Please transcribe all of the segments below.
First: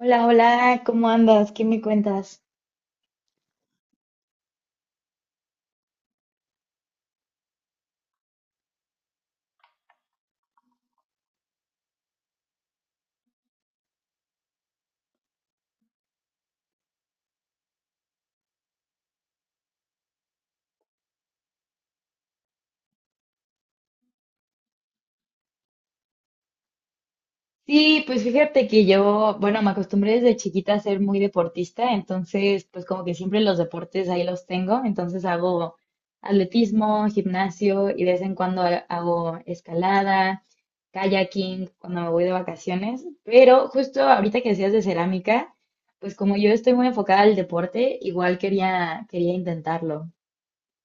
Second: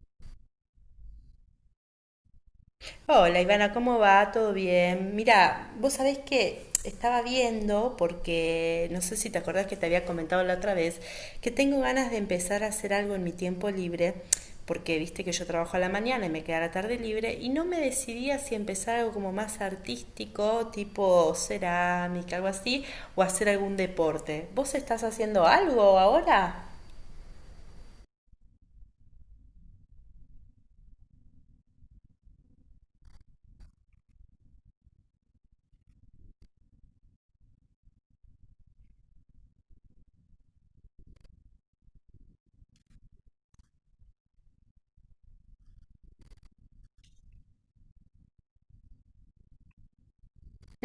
Hola, hola, ¿cómo andas? ¿Qué me cuentas? Hola Ivana, ¿cómo va? ¿Todo bien? Mira, vos sabés que estaba viendo, porque no sé si te acordás que te había comentado la otra vez, que tengo ganas de empezar a hacer algo en mi tiempo libre, porque viste que yo trabajo a la mañana y me queda la tarde libre, y no me decidía si empezar algo como más artístico, tipo cerámica, algo así, o hacer algún deporte. ¿Vos estás haciendo algo ahora? Sí, pues fíjate que yo, bueno, me acostumbré desde chiquita a ser muy deportista, entonces pues como que siempre los deportes ahí los tengo, entonces hago atletismo, gimnasio y de vez en cuando hago escalada, kayaking cuando me voy de vacaciones, pero justo ahorita que decías de cerámica, pues como yo estoy muy enfocada al deporte, igual quería intentarlo.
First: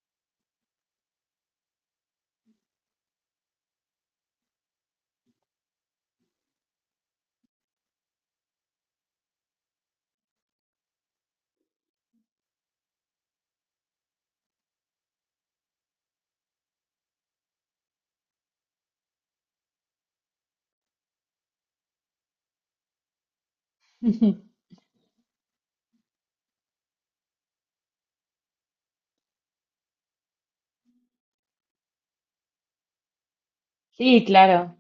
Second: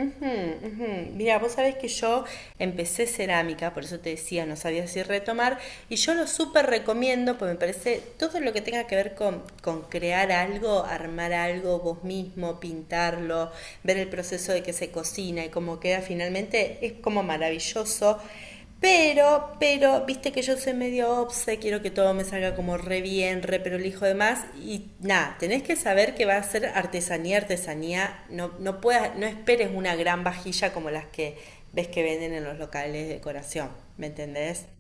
Ujú, ujú. Mira, vos sabés que yo empecé cerámica, por eso te decía, no sabía si retomar, y yo lo súper recomiendo, porque me parece todo lo que tenga que ver con crear algo, armar algo vos mismo, pintarlo, ver el proceso de que se cocina y cómo queda finalmente, es como maravilloso. Pero, viste que yo soy medio obse, quiero que todo me salga como re bien, re pero hijo de más. Y nada, tenés que saber que va a ser artesanía, artesanía. No, no, puedas, no esperes una gran vajilla como las que ves que venden en los locales de decoración, ¿me Sí, entendés? claro.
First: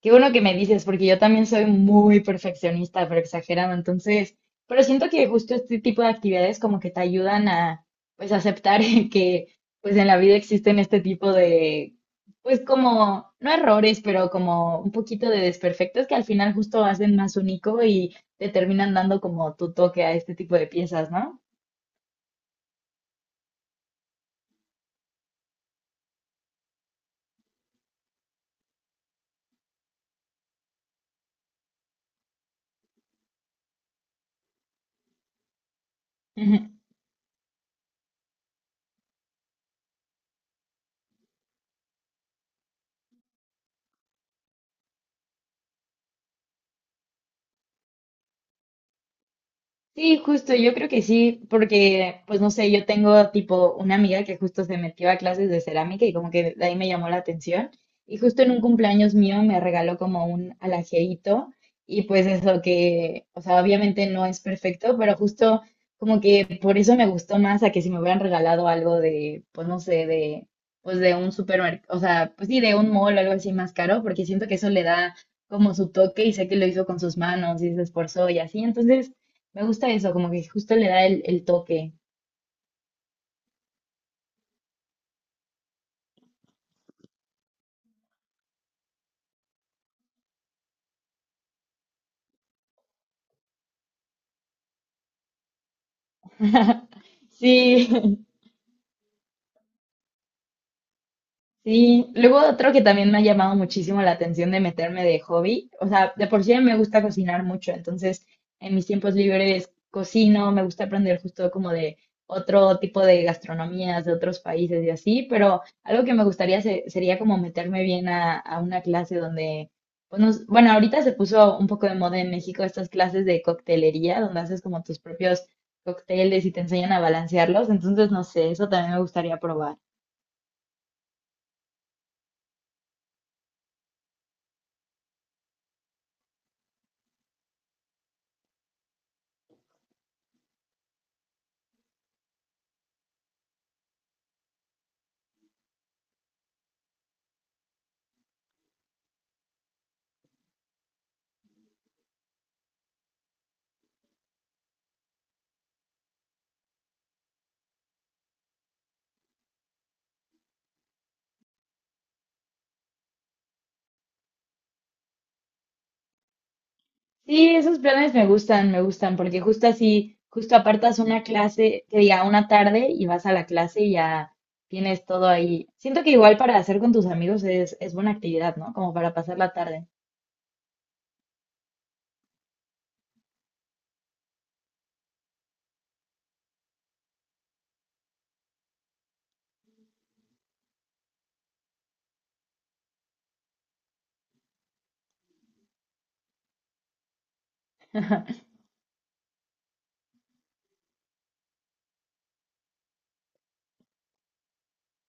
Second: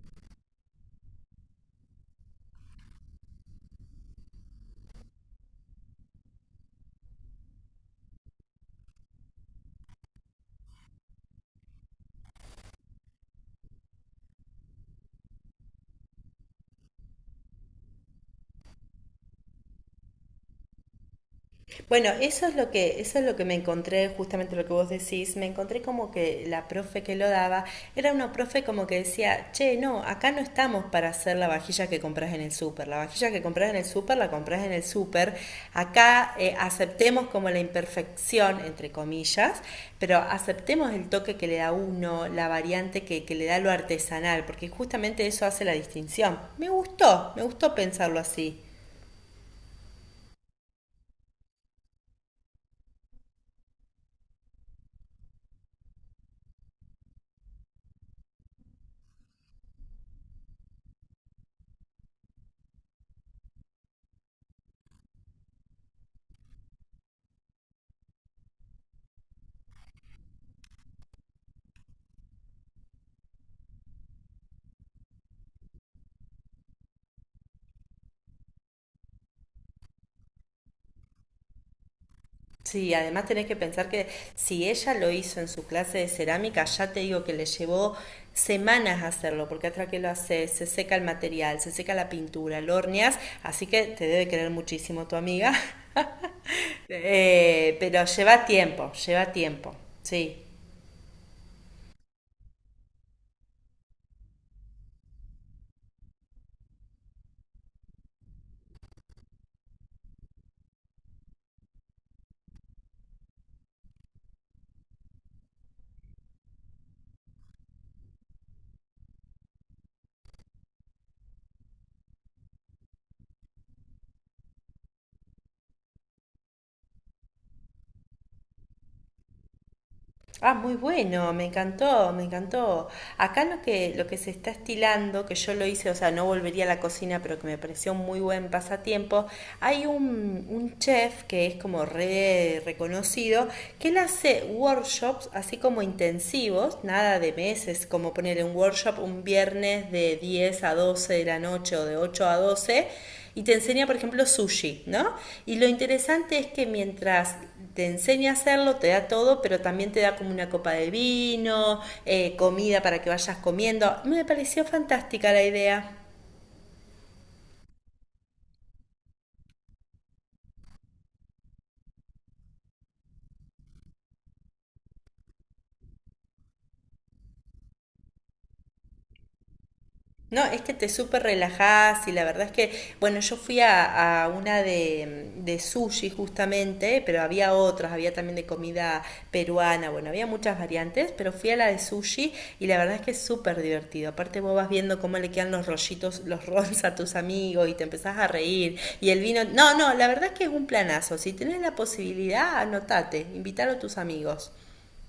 Qué bueno que me dices, porque yo también soy muy perfeccionista, pero exagerado. Entonces, pero siento que justo este tipo de actividades como que te ayudan a, pues, aceptar que, pues, en la vida existen este tipo de, pues, como, no errores, pero como un poquito de desperfectos que al final justo hacen más único y te terminan dando como tu toque a este tipo de piezas, ¿no? Bueno, eso es lo que me encontré, justamente lo que vos decís, me encontré como que la profe que lo daba era una profe como que decía, che, no, acá no estamos para hacer la vajilla que compras en el súper, la vajilla que compras en el súper la compras en el súper, acá aceptemos como la imperfección, entre comillas, pero aceptemos el toque que le da uno, la variante que le da lo artesanal, porque justamente eso hace la distinción. Me gustó pensarlo así. Sí, justo, yo creo que sí, porque, pues no sé, yo tengo tipo una amiga que justo se metió a clases de cerámica y como que de ahí me llamó la atención. Y justo en un cumpleaños mío me regaló como un alajerito y pues eso que, o sea, obviamente no es perfecto, pero justo como que por eso me gustó más a que si me hubieran regalado algo de, pues no sé, de, pues de un supermercado, o sea, pues sí, de un mall o algo así más caro, porque siento que eso le da como su toque y sé que lo hizo con sus manos y se esforzó y así, entonces... Me gusta eso, como que justo le da el toque. Sí, además tenés que pensar que si ella lo hizo en su clase de cerámica, ya te digo que le llevó semanas hacerlo, porque hasta que lo haces, se seca el material, se seca la pintura, lo horneas, así que te debe querer muchísimo tu amiga. Pero Sí, lleva tiempo, sí. sí, luego otro que también me ha llamado muchísimo la atención de meterme de hobby, o sea, de por sí me gusta cocinar mucho, entonces en mis tiempos libres cocino, me gusta aprender justo como de otro tipo de gastronomías de otros países y así, pero algo que me gustaría sería como meterme bien a una clase donde, pues, bueno, ahorita se puso un poco de moda en México estas clases de coctelería, donde haces como tus propios cócteles y te enseñan a balancearlos, entonces no sé, eso también me gustaría probar. Ah, muy bueno, me encantó, me encantó. Acá lo que se está estilando, que yo lo hice, o sea, no volvería a la cocina, pero que me pareció un muy buen pasatiempo, hay un chef que es como re reconocido, que él hace workshops así como intensivos, nada de meses, como ponerle un workshop un viernes de 10 a 12 de la noche o de 8 a 12 y te enseña, por ejemplo, sushi, ¿no? Y lo interesante es que mientras te enseña a hacerlo, te da todo, pero también te da como una copa de vino, comida para que vayas comiendo. Me pareció fantástica la idea. Sí, esos planes me me gustan, porque justo así, justo apartas una clase, que diga una tarde y vas a la clase y ya tienes todo ahí. Siento que igual para hacer con tus amigos es buena actividad, ¿no? Como para pasar la tarde. No, es que te súper relajás y la verdad es que, bueno, yo fui a una de sushi justamente, pero había otras, había también de comida peruana, bueno, había muchas variantes, pero fui a la de sushi y la verdad es que es súper divertido. Aparte vos vas viendo cómo le quedan los rollitos, los rolls a tus amigos y te empezás a reír y el vino. No, no, la verdad es que es un planazo. Si tenés la posibilidad, anotate, invítalo a tus amigos.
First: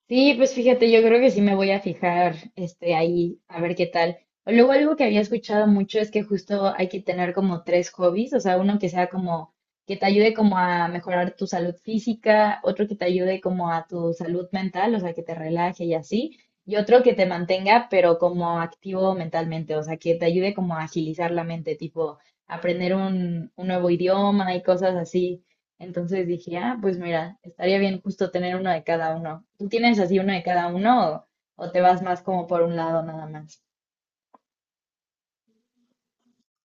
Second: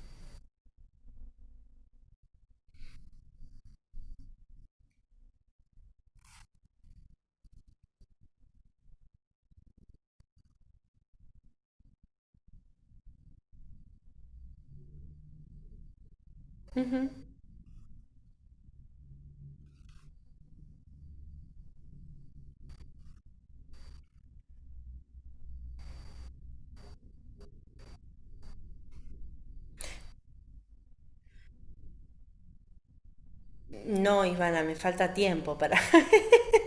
Sí, pues fíjate, yo creo que sí me voy a fijar, este, ahí, a ver qué tal. O luego algo que había escuchado mucho es que justo hay que tener como tres hobbies, o sea, uno que sea como, que te ayude como a mejorar tu salud física, otro que te ayude como a tu salud mental, o sea, que te relaje y así, y otro que te mantenga, pero como activo mentalmente, o sea, que te ayude como a agilizar la mente, tipo aprender un nuevo idioma y cosas así. Entonces dije, ah, pues mira, estaría bien justo tener uno de cada uno. ¿Tú tienes así uno de cada uno o te vas más como por un lado nada más? No, Ivana, me falta tiempo para,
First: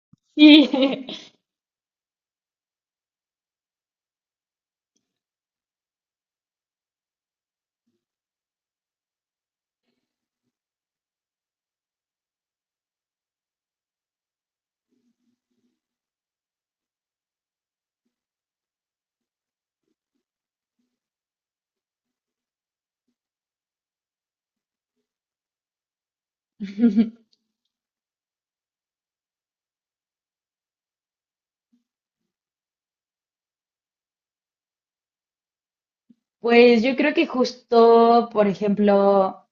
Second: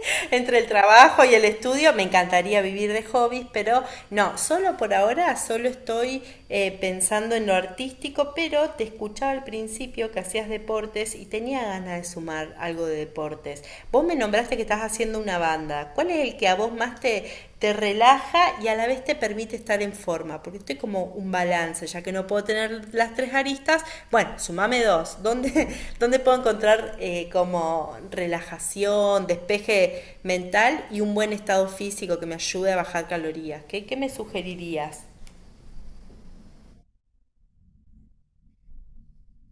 entre el trabajo y el estudio. Me encantaría vivir de hobbies, pero no, solo por ahora, solo estoy pensando en lo artístico, pero te escuchaba al principio que hacías deportes y tenía ganas de sumar algo de deportes. Vos me nombraste que estás haciendo una banda. ¿Cuál es el que a vos más te relaja y a la vez te permite estar en forma, porque estoy como un balance, ya que no puedo tener las tres aristas, bueno, sumame dos, ¿dónde, dónde puedo encontrar Sí, como relajación, despeje mental y un buen estado físico que me ayude a bajar calorías? ¿¿Qué me sugerirías? pues yo creo que justo, por ejemplo,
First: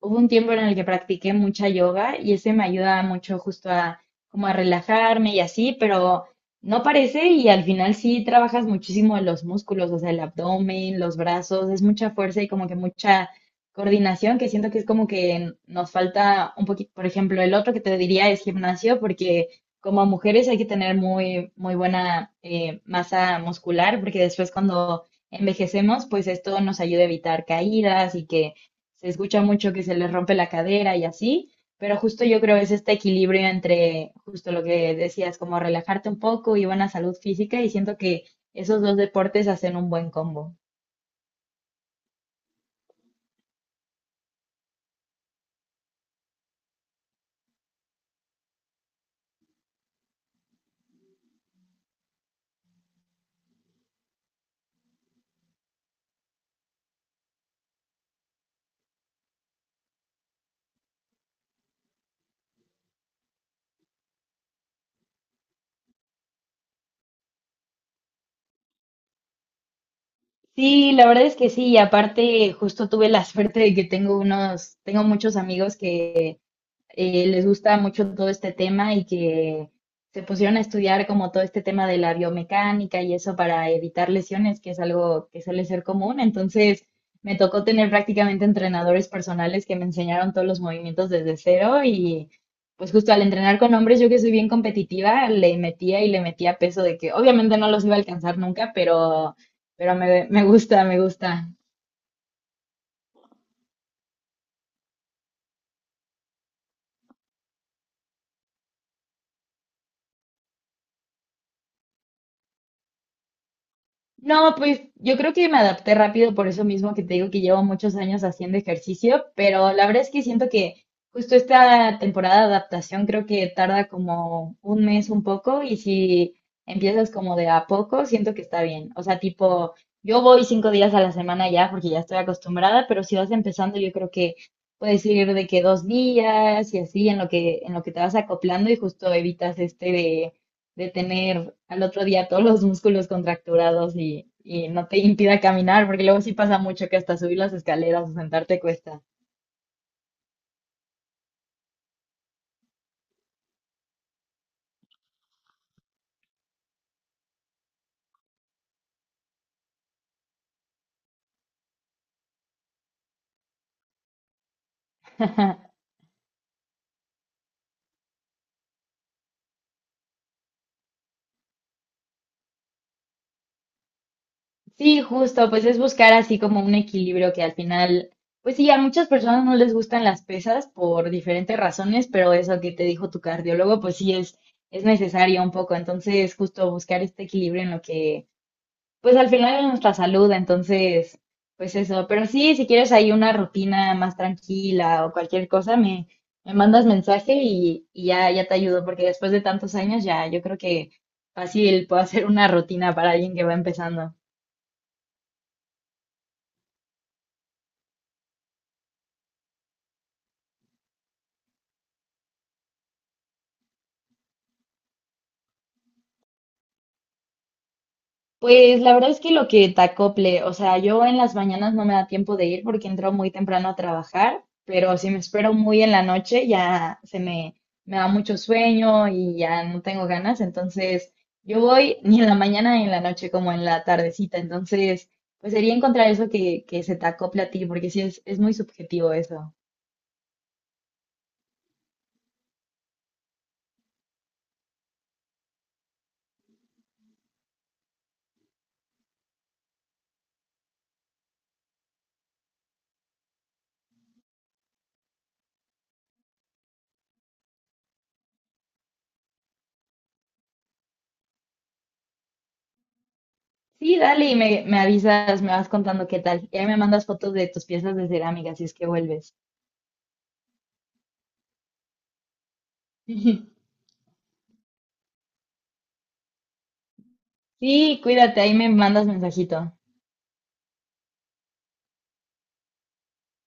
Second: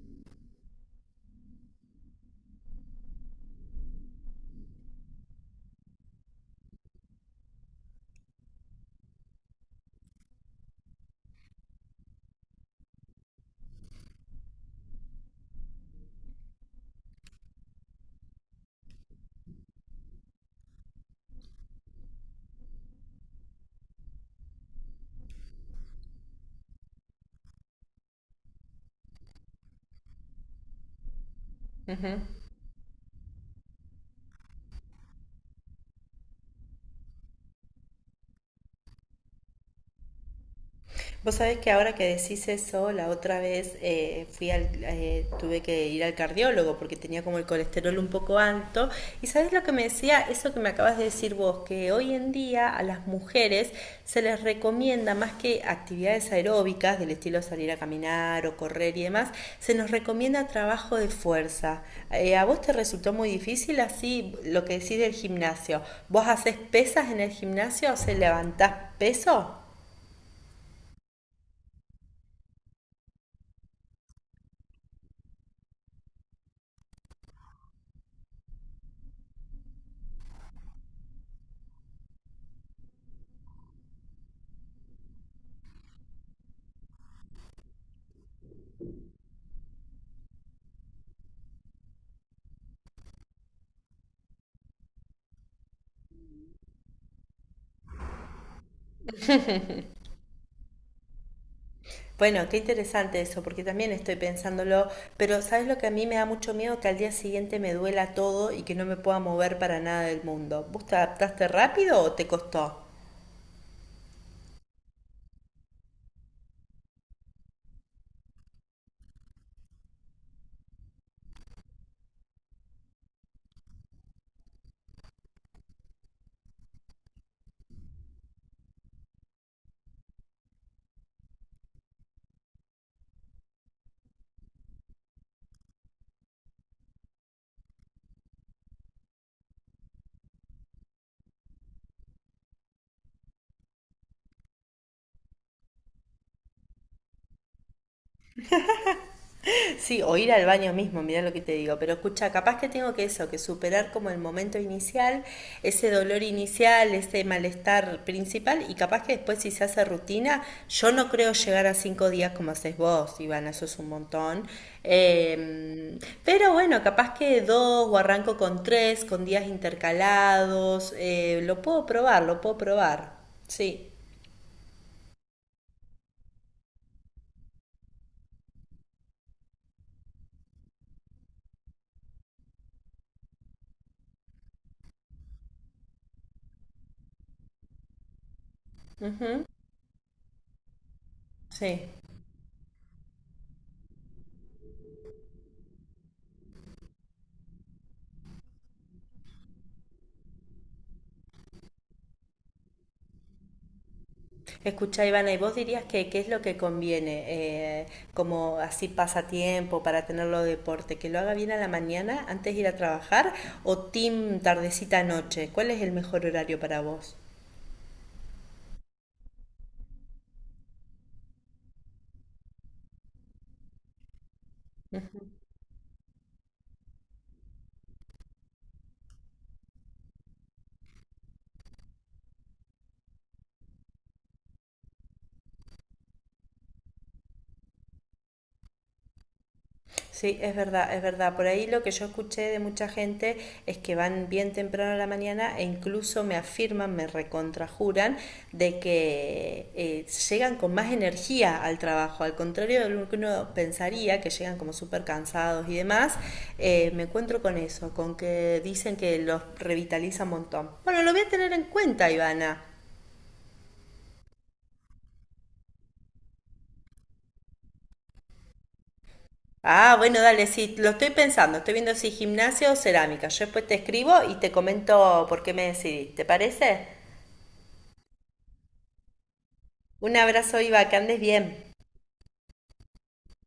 hubo un tiempo en el que practiqué mucha yoga y ese me ayuda mucho justo a como a relajarme y así, pero no parece y al final sí trabajas muchísimo los músculos, o sea, el abdomen, los brazos, es mucha fuerza y como que mucha coordinación que siento que es como que nos falta un poquito, por ejemplo, el otro que te diría es gimnasio porque como mujeres hay que tener muy buena masa muscular porque después cuando envejecemos, pues esto nos ayuda a evitar caídas y que se escucha mucho que se les rompe la cadera y así, pero justo yo creo es este equilibrio entre justo lo que decías, como relajarte un poco y buena salud física y siento que esos dos deportes hacen un buen combo. Vos sabés que ahora que decís eso, la otra vez tuve que ir al cardiólogo porque tenía como el colesterol un poco alto. ¿Y sabés lo que me decía? Eso que me acabas de decir vos, que hoy en día a las mujeres se les recomienda más que actividades aeróbicas del estilo salir a caminar o correr y demás, se nos recomienda trabajo de fuerza. ¿A vos te resultó muy difícil así lo que decís del gimnasio? ¿Vos haces pesas en el gimnasio? ¿Se levantás peso? Sí, la verdad es que sí, y aparte justo tuve la suerte de que tengo unos, tengo muchos amigos que les gusta mucho todo este tema y que se pusieron a estudiar como todo este tema de la biomecánica y eso para evitar lesiones, que es algo que suele ser común. Entonces, me tocó tener prácticamente entrenadores personales que me enseñaron todos los movimientos desde cero y pues justo al entrenar con hombres, yo que soy bien competitiva, le metía y le metía peso de que obviamente no los iba a alcanzar nunca, pero me gusta, me gusta. Bueno, qué interesante eso, porque también estoy pensándolo, pero ¿sabes lo que a mí me da mucho miedo? Que al día siguiente me duela todo y que no me pueda mover para nada del mundo. ¿Vos te adaptaste rápido o te costó? No, pues yo creo que me adapté rápido por eso mismo que te digo que llevo muchos años haciendo ejercicio, pero la verdad es que siento que justo esta temporada de adaptación creo que tarda como un mes un poco y si empiezas como de a poco, siento que está bien. O sea, tipo, yo voy cinco días a la semana ya porque ya estoy acostumbrada, pero si vas empezando yo creo que puedes ir de que dos días y así en lo que te vas acoplando y justo evitas este de tener al otro día todos los músculos contracturados y no te impida caminar, porque luego sí pasa mucho que hasta subir las escaleras o sentarte cuesta. Sí, o ir al baño mismo, mirá lo que te digo. Pero escucha, capaz que tengo que eso, que superar como el momento inicial, ese dolor inicial, ese malestar principal, y capaz que después si se hace rutina, yo no creo llegar a 5 días como haces vos, Ivana, eso es un montón. Eh, pero bueno, capaz que dos o arranco con tres, con días intercalados, lo puedo probar, lo puedo probar. Sí. Sí, justo, pues es buscar así como un equilibrio que al final, pues sí, a muchas personas no les gustan las pesas por diferentes razones, pero eso que te dijo tu cardiólogo, pues sí es necesario un poco. Entonces, justo buscar este equilibrio en lo que pues al Ujú, final es nuestra salud, entonces, pues sí. eso. Pero sí, si quieres ahí una rutina más tranquila o cualquier cosa, me mandas mensaje y ya te ayudo, porque después de tantos años ya yo creo que fácil puedo hacer una rutina para alguien que va empezando. Escuchá Ivana, ¿y vos dirías que qué es lo que conviene como así pasatiempo para tenerlo de deporte? ¿Que lo haga bien a la mañana antes de ir a trabajar o team tardecita noche? ¿Cuál es el mejor horario para vos? Pues la verdad es que lo que te acople, o sea, yo en las mañanas no me da tiempo de ir porque entro muy temprano a trabajar, pero si me espero muy en la noche ya se me da mucho sueño y ya no tengo ganas, entonces yo voy ni en la mañana ni en la noche como en la tardecita, entonces pues sería encontrar eso que se te acople a ti porque sí es muy subjetivo eso. Sí, es verdad, es verdad. Por ahí lo que yo escuché de mucha gente es que van bien temprano a la mañana e incluso me afirman, me recontrajuran de que llegan con más energía al trabajo. Al contrario de lo que uno pensaría, que llegan como súper cansados y demás, me encuentro con eso, con que dicen que los revitaliza un montón. Bueno, lo voy a tener en cuenta, Ivana. Sí, dale y me avisas, me vas contando qué tal, y ahí me mandas fotos de tus piezas de cerámica si es que vuelves. Ah, bueno, dale, sí, lo estoy pensando. Estoy viendo si gimnasia o cerámica. Yo después te escribo y te comento por qué me decidí. ¿Te parece? Sí, cuídate, ahí me mandas mensajito. Un abrazo, Iva, que andes bien.